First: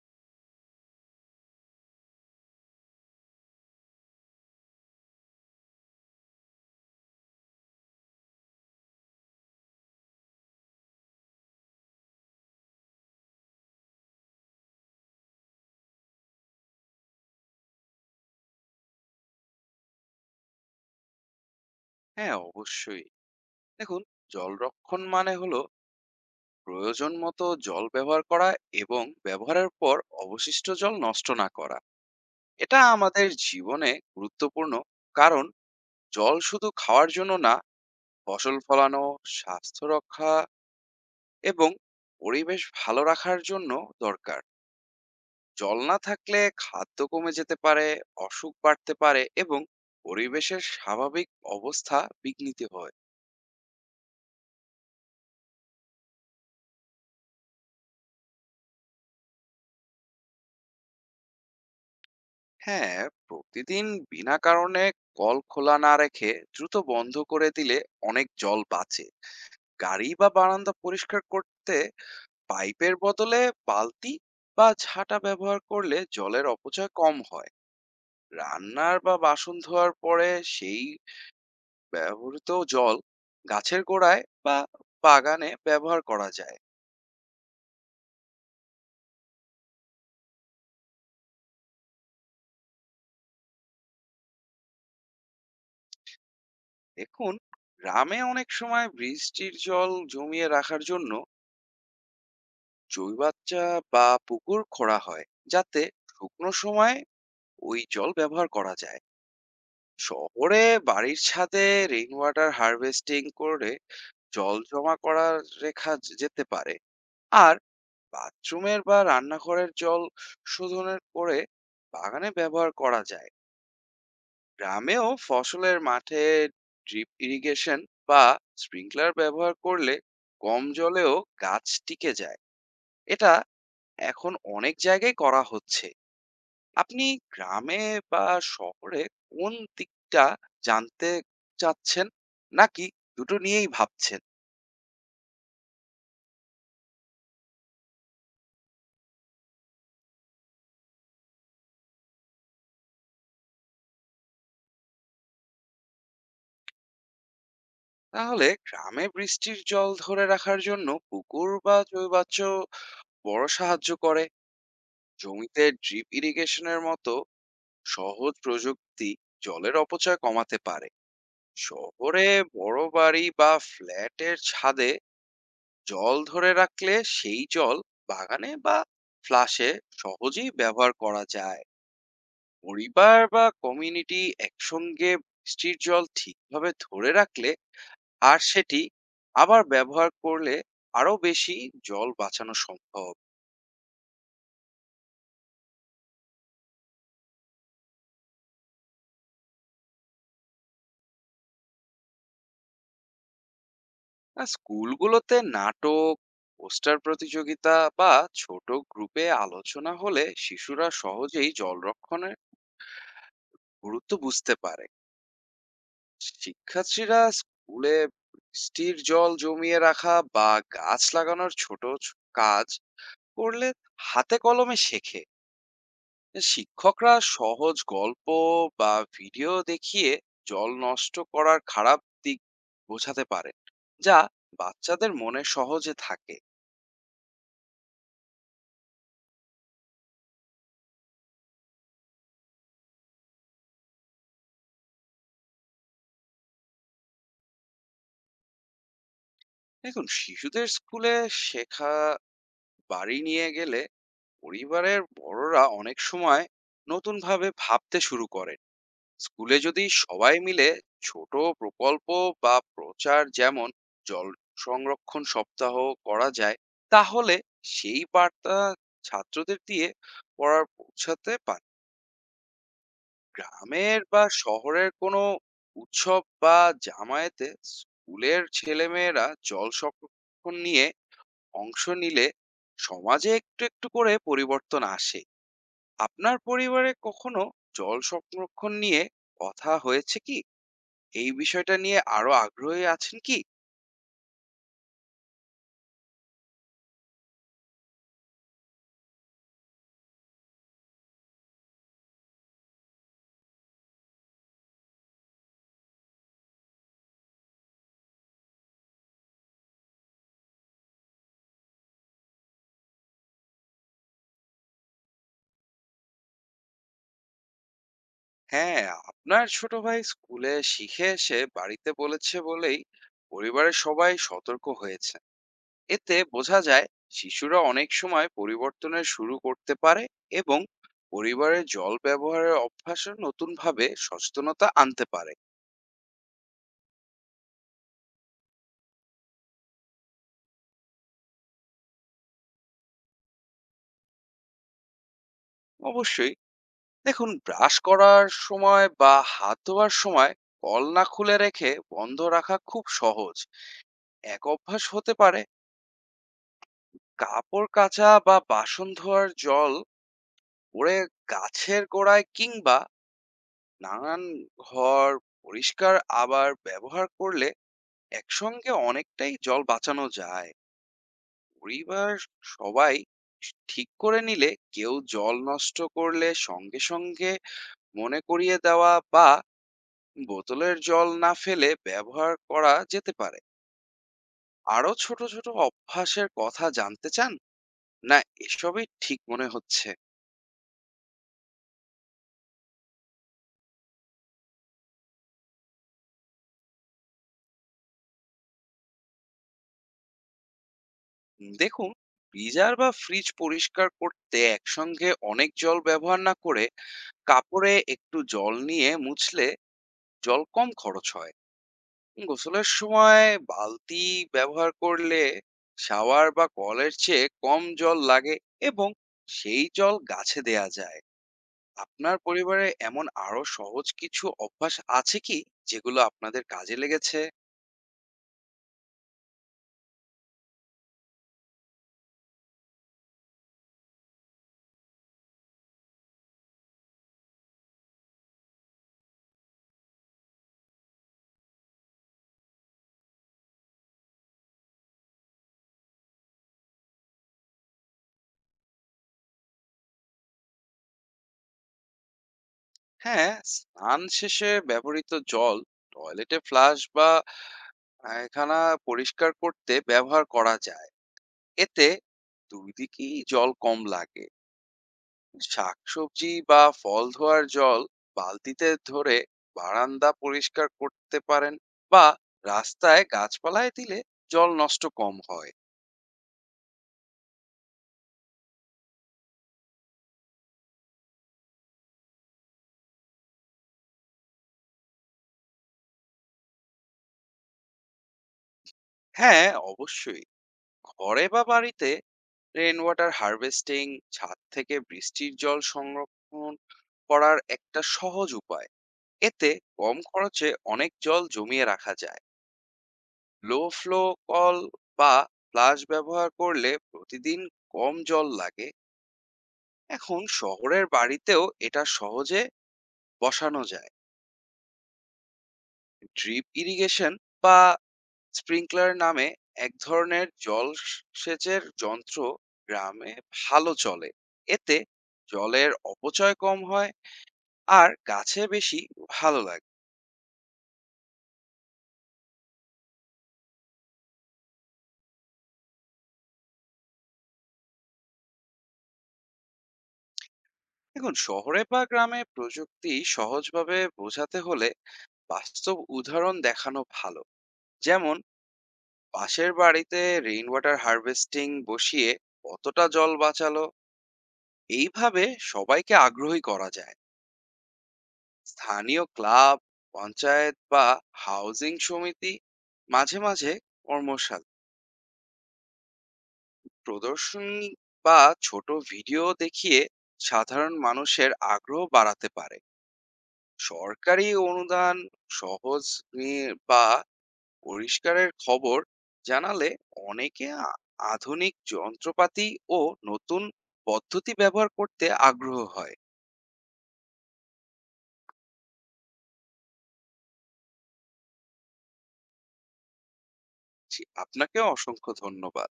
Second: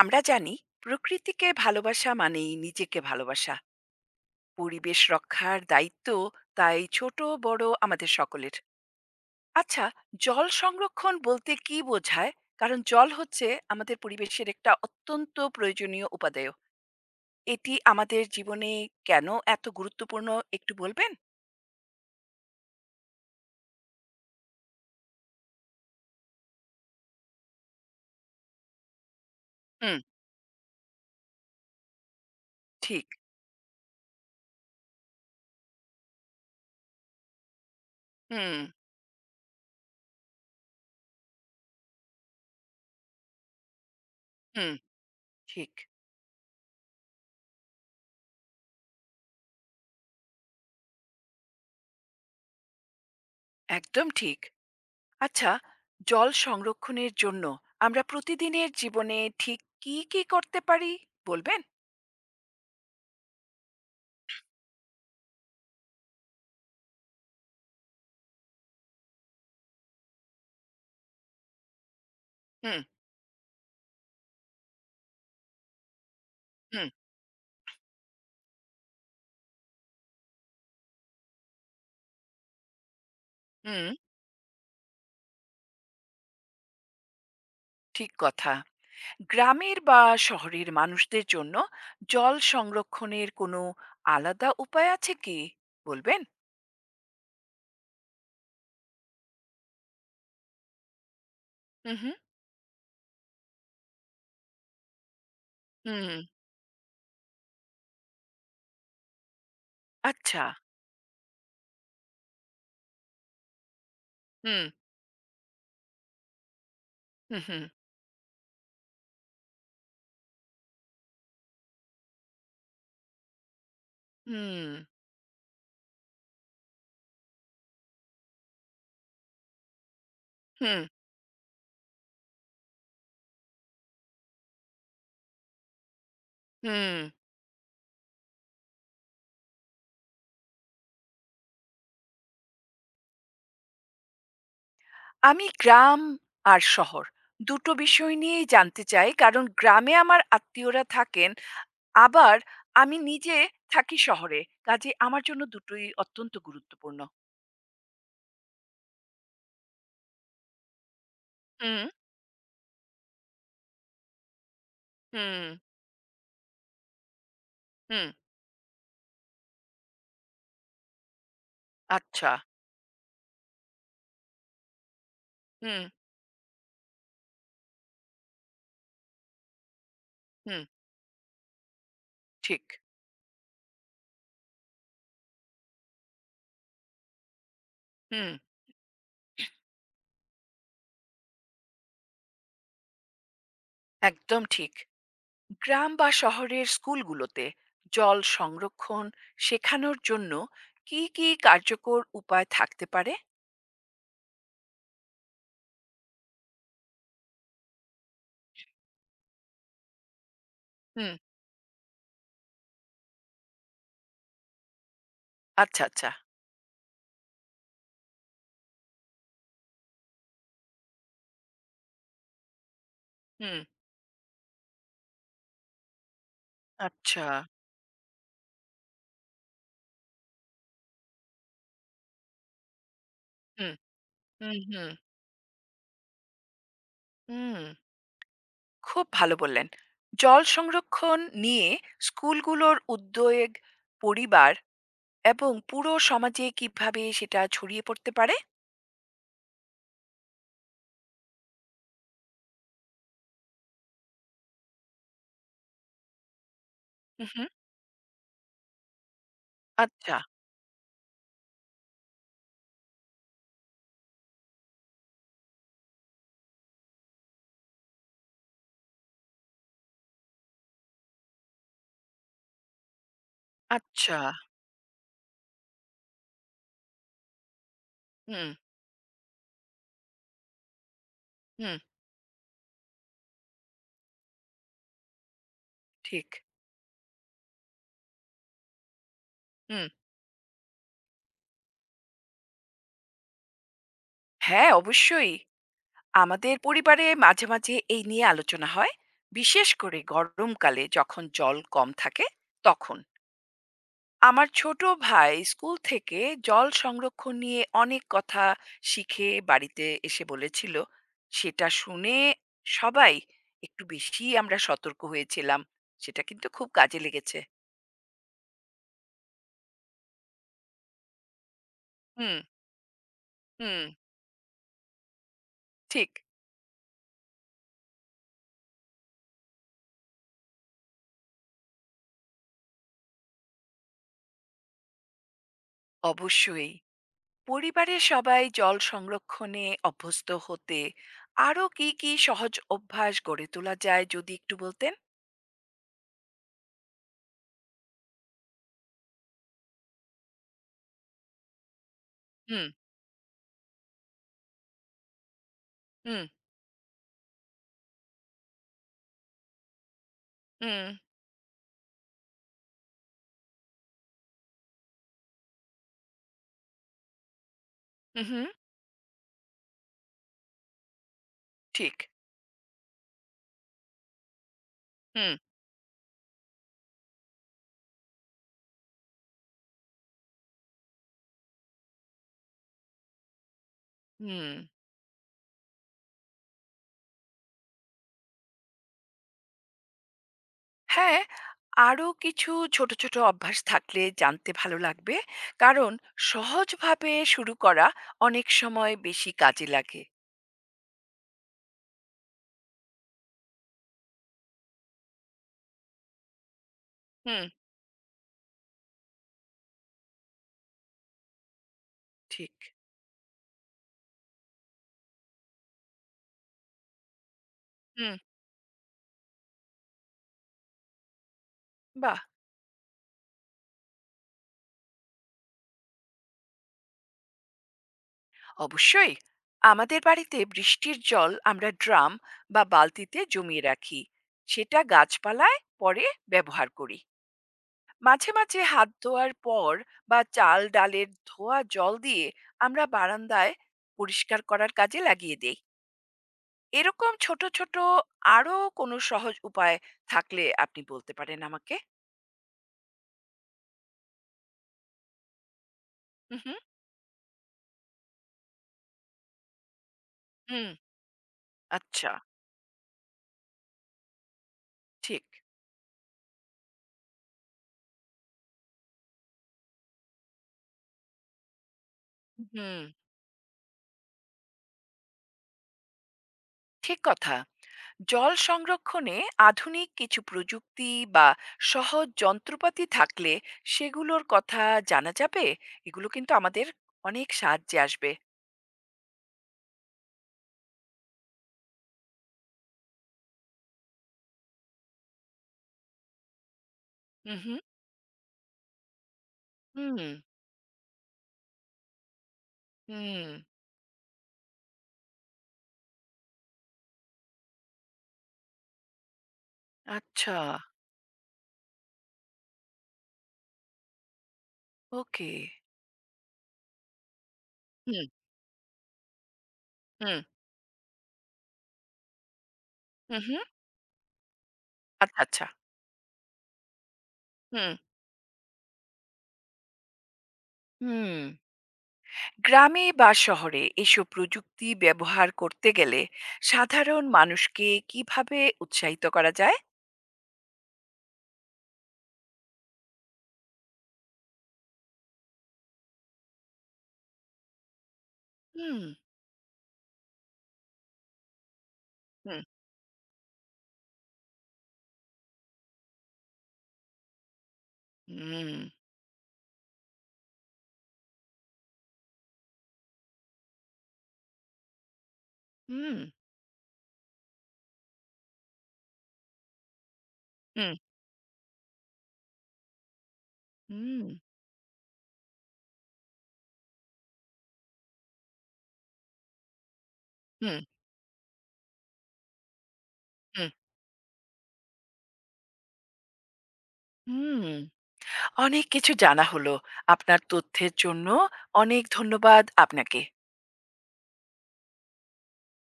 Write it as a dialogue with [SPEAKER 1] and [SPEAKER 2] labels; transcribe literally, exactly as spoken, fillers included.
[SPEAKER 1] আমরা জানি প্রকৃতিকে ভালোবাসা মানেই নিজেকে ভালোবাসা। পরিবেশ রক্ষার দায়িত্ব তাই ছোট বড় আমাদের সকলের। আচ্ছা, জল সংরক্ষণ বলতে কি বোঝায়? কারণ জল হচ্ছে আমাদের পরিবেশের একটা অত্যন্ত প্রয়োজনীয় উপাদেয়। এটি আমাদের জীবনে কেন এত গুরুত্বপূর্ণ একটু বলবেন?
[SPEAKER 2] হ্যাঁ, অবশ্যই। দেখুন, জল রক্ষণ মানে হলো প্রয়োজন মতো জল ব্যবহার করা এবং ব্যবহারের পর
[SPEAKER 1] হুম,
[SPEAKER 2] অবশিষ্ট জল নষ্ট না করা। এটা
[SPEAKER 1] ঠিক।
[SPEAKER 2] আমাদের জীবনে গুরুত্বপূর্ণ, কারণ জল শুধু খাওয়ার জন্য না,
[SPEAKER 1] হুম,
[SPEAKER 2] ফসল ফলানো, স্বাস্থ্য রক্ষা এবং পরিবেশ ভালো রাখার জন্য দরকার।
[SPEAKER 1] হুম, ঠিক।
[SPEAKER 2] জল না থাকলে খাদ্য কমে যেতে পারে, অসুখ বাড়তে পারে এবং পরিবেশের স্বাভাবিক অবস্থা বিঘ্নিত হয়।
[SPEAKER 1] একদম ঠিক। আচ্ছা, জল সংরক্ষণের জন্য আমরা প্রতিদিনের জীবনে ঠিক কি কি করতে পারি বলবেন?
[SPEAKER 2] হ্যাঁ, প্রতিদিন বিনা কারণে কল খোলা না রেখে দ্রুত বন্ধ করে দিলে অনেক জল বাঁচে। গাড়ি বা বারান্দা পরিষ্কার করতে
[SPEAKER 1] হুম,
[SPEAKER 2] পাইপের বদলে বালতি বা ঝাঁটা ব্যবহার করলে জলের
[SPEAKER 1] হুম,
[SPEAKER 2] অপচয় কম হয়। রান্নার বা বাসন ধোয়ার পরে সেই ব্যবহৃত জল গাছের
[SPEAKER 1] হুম,
[SPEAKER 2] গোড়ায় বা বাগানে ব্যবহার করা যায়।
[SPEAKER 1] ঠিক কথা। গ্রামের বা শহরের মানুষদের জন্য জল সংরক্ষণের কোনো আলাদা উপায় আছে কি? বলবেন?
[SPEAKER 2] দেখুন, গ্রামে অনেক সময় বৃষ্টির জল জমিয়ে রাখার জন্য
[SPEAKER 1] হুম, হুম,
[SPEAKER 2] চুইবাচ্চা বা পুকুর খোঁড়া হয়, যাতে
[SPEAKER 1] হুম,
[SPEAKER 2] শুকনো সময় ওই জল ব্যবহার করা যায়।
[SPEAKER 1] আচ্ছা।
[SPEAKER 2] শহরে বাড়ির ছাদে রেইন ওয়াটার হারভেস্টিং করে জল
[SPEAKER 1] হুম,
[SPEAKER 2] জমা করা রেখা যে- যেতে পারে।
[SPEAKER 1] হুম,
[SPEAKER 2] আর
[SPEAKER 1] হুম,
[SPEAKER 2] বাথরুমের বা রান্নাঘরের জল শোধনের করে বাগানে ব্যবহার করা যায়।
[SPEAKER 1] হুম,
[SPEAKER 2] গ্রামেও ফসলের মাঠে ড্রিপ ইরিগেশন বা স্প্রিংকলার ব্যবহার করলে কম
[SPEAKER 1] হুম,
[SPEAKER 2] জলেও গাছ টিকে যায়। এটা এখন অনেক জায়গায় করা হচ্ছে।
[SPEAKER 1] হুম।
[SPEAKER 2] আপনি গ্রামে বা শহরে কোন দিকটা জানতে চাচ্ছেন, নাকি দুটো নিয়েই ভাবছেন?
[SPEAKER 1] আমি গ্রাম আর শহর দু টো বিষয় নিয়েই জানতে চাই। কারণ গ্রামে আমার আত্মীয়রা থাকেন। আবার আমি নিজে থাকি শহরে। কাজেই আমার জন্য দু টোই অত্যন্ত গুরুত্বপূর্ণ।
[SPEAKER 2] তাহলে গ্রামে বৃষ্টির জল ধরে রাখার জন্য পুকুর বা
[SPEAKER 1] হুম,
[SPEAKER 2] জৈবাচ্য বড় সাহায্য করে।
[SPEAKER 1] হুম,
[SPEAKER 2] জমিতে ড্রিপ ইরিগেশনের মতো
[SPEAKER 1] হুম,
[SPEAKER 2] সহজ প্রযুক্তি জলের অপচয় কমাতে পারে। শহরে
[SPEAKER 1] আচ্ছা।
[SPEAKER 2] বড় বাড়ি বা ফ্ল্যাটের ছাদে
[SPEAKER 1] হুম।
[SPEAKER 2] জল ধরে রাখলে সেই জল বাগানে বা ফ্লাশে সহজেই
[SPEAKER 1] হুম,
[SPEAKER 2] ব্যবহার করা যায়।
[SPEAKER 1] ঠিক।
[SPEAKER 2] পরিবার বা কমিউনিটি একসঙ্গে বৃষ্টির জল ঠিকভাবে ধরে রাখলে
[SPEAKER 1] হুম,
[SPEAKER 2] আর সেটি আবার ব্যবহার করলে আরো বেশি জল বাঁচানো সম্ভব।
[SPEAKER 1] একদম ঠিক। গ্রাম বা শহরের স্কুলগুলোতে জল সংরক্ষণ শেখানোর জন্য কি, কি কার্যকর উপায় থাকতে পারে?
[SPEAKER 2] আর স্কুলগুলোতে নাটক, পোস্টার প্রতিযোগিতা বা ছোট গ্রুপে আলোচনা হলে শিশুরা
[SPEAKER 1] হুম,
[SPEAKER 2] সহজেই জল রক্ষণের গুরুত্ব বুঝতে পারে।
[SPEAKER 1] আচ্ছা, আচ্ছা।
[SPEAKER 2] শিক্ষার্থীরা স্কুলে বৃষ্টির জল জমিয়ে রাখা বা গাছ লাগানোর ছোট ছ- কাজ
[SPEAKER 1] হুম,
[SPEAKER 2] করলে হাতে কলমে শেখে। শিক্ষকরা
[SPEAKER 1] আচ্ছা।
[SPEAKER 2] সহজ গল্প বা ভিডিও দেখিয়ে জল নষ্ট করার খারাপ দিক বোঝাতে পারে,
[SPEAKER 1] হুম,
[SPEAKER 2] যা
[SPEAKER 1] হুম, হুম,
[SPEAKER 2] বাচ্চাদের মনে সহজে থাকে।
[SPEAKER 1] হুম। খুব ভালো বললেন। জল সংরক্ষণ নিয়ে স্কুলগুলোর উদ্যোগ, পরিবার এবং পুরো সমাজে কিভাবে সেটা ছড়িয়ে পড়তে পারে?
[SPEAKER 2] দেখুন, শিশুদের স্কুলে শেখা বাড়ি নিয়ে গেলে পরিবারের বড়রা অনেক সময় নতুন
[SPEAKER 1] হুম, হুম।
[SPEAKER 2] ভাবে ভাবতে শুরু করে। স্কুলে যদি
[SPEAKER 1] আচ্ছা,
[SPEAKER 2] সবাই মিলে ছোট প্রকল্প বা প্রচার, যেমন জল সংরক্ষণ সপ্তাহ করা যায়, তাহলে সেই বার্তা ছাত্রদের দিয়ে পড়ার পৌঁছাতে পারে। গ্রামের
[SPEAKER 1] আচ্ছা।
[SPEAKER 2] বা শহরের কোনো উৎসব বা জামায়াতে স্কুলের
[SPEAKER 1] হুম,
[SPEAKER 2] ছেলেমেয়েরা জল সংরক্ষণ নিয়ে
[SPEAKER 1] হুম,
[SPEAKER 2] অংশ নিলে সমাজে একটু একটু করে পরিবর্তন আসে।
[SPEAKER 1] ঠিক।
[SPEAKER 2] আপনার পরিবারে কখনো জল সংরক্ষণ নিয়ে কথা
[SPEAKER 1] হুম।
[SPEAKER 2] হয়েছে কি? এই বিষয়টা নিয়ে আরো আগ্রহী আছেন কি?
[SPEAKER 1] হ্যাঁ, অবশ্যই। আমাদের পরিবারে মাঝে, মাঝে এই নিয়ে আলোচনা হয়। বিশেষ করে গরমকালে যখন জল কম থাকে তখন। আমার ছোট ভাই স্কুল থেকে জল সংরক্ষণ নিয়ে অনেক কথা শিখে বাড়িতে এসে বলেছিল। সেটা শুনে সবাই একটু বেশিই আমরা সতর্ক হয়েছিলাম। সেটা কিন্তু খুব কাজে লেগেছে।
[SPEAKER 2] হ্যাঁ, আপনার ছোট ভাই স্কুলে শিখে এসে বাড়িতে বলেছে
[SPEAKER 1] হুম,
[SPEAKER 2] বলেই পরিবারের
[SPEAKER 1] হুম,
[SPEAKER 2] সবাই সতর্ক হয়েছে।
[SPEAKER 1] ঠিক।
[SPEAKER 2] এতে বোঝা যায় শিশুরা অনেক সময় পরিবর্তনের শুরু করতে পারে এবং পরিবারের জল ব্যবহারের অভ্যাসে নতুনভাবে সচেতনতা আনতে পারে।
[SPEAKER 1] অবশ্যই। পরিবারের সবাই জল সংরক্ষণে অভ্যস্ত হতে আরো কি কি সহজ অভ্যাস গড়ে তোলা যায় যদি একটু বলতেন।
[SPEAKER 2] অবশ্যই। দেখুন, ব্রাশ করার সময় বা হাত ধোয়ার সময় কল না খুলে রেখে বন্ধ রাখা
[SPEAKER 1] হুম,
[SPEAKER 2] খুব সহজ। এক অভ্যাস হতে পারে।
[SPEAKER 1] হুম,
[SPEAKER 2] কাপড় কাচা বা বাসন ধোয়ার জল
[SPEAKER 1] হুম,
[SPEAKER 2] পড়ে গাছের গোড়ায় কিংবা নানান ঘর পরিষ্কার আবার ব্যবহার করলে
[SPEAKER 1] হুম, হুম,
[SPEAKER 2] একসঙ্গে অনেকটাই জল বাঁচানো যায়।
[SPEAKER 1] ঠিক।
[SPEAKER 2] পরিবার সবাই ঠিক করে নিলে কেউ
[SPEAKER 1] হুম,
[SPEAKER 2] জল নষ্ট করলে সঙ্গে সঙ্গে মনে করিয়ে দেওয়া বা বোতলের জল না ফেলে ব্যবহার করা যেতে পারে।
[SPEAKER 1] হুম।
[SPEAKER 2] আরো ছোট ছোট অভ্যাসের কথা জানতে চান, না এসবই ঠিক মনে হচ্ছে?
[SPEAKER 1] হ্যাঁ, আরো কিছু ছোট ছোট অভ্যাস থাকলে জানতে ভালো লাগবে। কারণ সহজভাবে শুরু করা অনেক সময় বেশি কাজে লাগে।
[SPEAKER 2] দেখুন, ফ্রিজার বা ফ্রিজ পরিষ্কার করতে একসঙ্গে অনেক জল ব্যবহার না করে
[SPEAKER 1] হুম,
[SPEAKER 2] কাপড়ে একটু জল নিয়ে মুছলে জল কম খরচ হয়।
[SPEAKER 1] ঠিক।
[SPEAKER 2] গোসলের সময় বালতি ব্যবহার করলে শাওয়ার বা কলের চেয়ে কম জল
[SPEAKER 1] হুম।
[SPEAKER 2] লাগে, এবং সেই জল গাছে দেয়া যায়। আপনার
[SPEAKER 1] বাহ,
[SPEAKER 2] পরিবারে এমন আরো সহজ কিছু অভ্যাস আছে কি, যেগুলো আপনাদের কাজে লেগেছে?
[SPEAKER 1] অবশ্যই। আমাদের বাড়িতে বৃষ্টির জল আমরা ড্রাম বা বালতিতে জমিয়ে রাখি, সেটা গাছপালায় পরে ব্যবহার করি। মাঝে মাঝে হাত ধোয়ার পর বা চাল ডালের ধোয়া জল দিয়ে আমরা বারান্দায় পরিষ্কার করার কাজে লাগিয়ে দেই। এরকম ছোট ছোট আরো কোনো সহজ উপায় থাকলে আপনি বলতে পারেন আমাকে।
[SPEAKER 2] হ্যাঁ, স্নান শেষে ব্যবহৃত জল টয়লেটে
[SPEAKER 1] হুম,
[SPEAKER 2] ফ্লাশ বা পায়খানা পরিষ্কার করতে ব্যবহার করা
[SPEAKER 1] হুম,
[SPEAKER 2] যায়। এতে
[SPEAKER 1] আচ্ছা,
[SPEAKER 2] দুই দিকেই জল কম লাগে।
[SPEAKER 1] ঠিক।
[SPEAKER 2] শাকসবজি বা ফল ধোয়ার জল বালতিতে ধরে বারান্দা পরিষ্কার করতে পারেন, বা
[SPEAKER 1] হুম,
[SPEAKER 2] রাস্তায় গাছপালায় দিলে জল নষ্ট কম হয়।
[SPEAKER 1] ঠিক কথা। জল সংরক্ষণে আধুনিক কিছু প্রযুক্তি বা সহজ যন্ত্রপাতি থাকলে সেগুলোর কথা জানা যাবে। এগুলো কিন্তু আমাদের অনেক সাহায্যে আসবে।
[SPEAKER 2] হ্যাঁ, অবশ্যই। ঘরে বা বাড়িতে রেন ওয়াটার হারভেস্টিং ছাদ থেকে বৃষ্টির জল সংরক্ষণ
[SPEAKER 1] হুম,
[SPEAKER 2] করার
[SPEAKER 1] হুম,
[SPEAKER 2] একটা সহজ উপায়। এতে কম
[SPEAKER 1] হুম,
[SPEAKER 2] খরচে অনেক জল জমিয়ে রাখা যায়।
[SPEAKER 1] হুম,
[SPEAKER 2] লো ফ্লো কল বা ফ্লাশ ব্যবহার করলে প্রতিদিন কম জল লাগে। এখন
[SPEAKER 1] আচ্ছা,
[SPEAKER 2] শহরের বাড়িতেও এটা সহজে বসানো যায়।
[SPEAKER 1] ওকে,
[SPEAKER 2] ড্রিপ ইরিগেশন বা
[SPEAKER 1] হুম,
[SPEAKER 2] স্প্রিংকলার নামে এক
[SPEAKER 1] হুম,
[SPEAKER 2] ধরনের জল সেচের যন্ত্র গ্রামে
[SPEAKER 1] হুম, হুম,
[SPEAKER 2] ভালো চলে। এতে
[SPEAKER 1] আচ্ছা, আচ্ছা,
[SPEAKER 2] জলের অপচয় কম হয়
[SPEAKER 1] হুম,
[SPEAKER 2] আর গাছে বেশি ভালো লাগে।
[SPEAKER 1] হুম। গ্রামে বা শহরে এসব প্রযুক্তি ব্যবহার করতে গেলে সাধারণ মানুষকে কিভাবে উৎসাহিত করা যায়?
[SPEAKER 2] এখন শহরে বা গ্রামে প্রযুক্তি সহজভাবে বোঝাতে হলে বাস্তব উদাহরণ দেখানো ভালো। যেমন
[SPEAKER 1] হুম,
[SPEAKER 2] পাশের বাড়িতে রেইন ওয়াটার হারভেস্টিং বসিয়ে
[SPEAKER 1] হুম,
[SPEAKER 2] কতটা জল বাঁচালো, এইভাবে সবাইকে আগ্রহী করা যায়।
[SPEAKER 1] হুম,
[SPEAKER 2] স্থানীয় ক্লাব, পঞ্চায়েত বা হাউজিং সমিতি মাঝে মাঝে কর্মশালা,
[SPEAKER 1] হুম,
[SPEAKER 2] প্রদর্শনী বা ছোট ভিডিও দেখিয়ে সাধারণ
[SPEAKER 1] হুম,
[SPEAKER 2] মানুষের আগ্রহ বাড়াতে পারে।
[SPEAKER 1] হুম,
[SPEAKER 2] সরকারি অনুদান সহজ নিয়ে বা পরিষ্কারের খবর জানালে অনেকে
[SPEAKER 1] হুম,
[SPEAKER 2] আ- আধুনিক যন্ত্রপাতি ও নতুন
[SPEAKER 1] হুম,
[SPEAKER 2] পদ্ধতি ব্যবহার করতে আগ্রহ হয়।
[SPEAKER 1] হুম, অনেক কিছু জানা হলো। আপনার তথ্যের জন্য অনেক ধন্যবাদ আপনাকে।
[SPEAKER 2] জি, আপনাকে অসংখ্য ধন্যবাদ।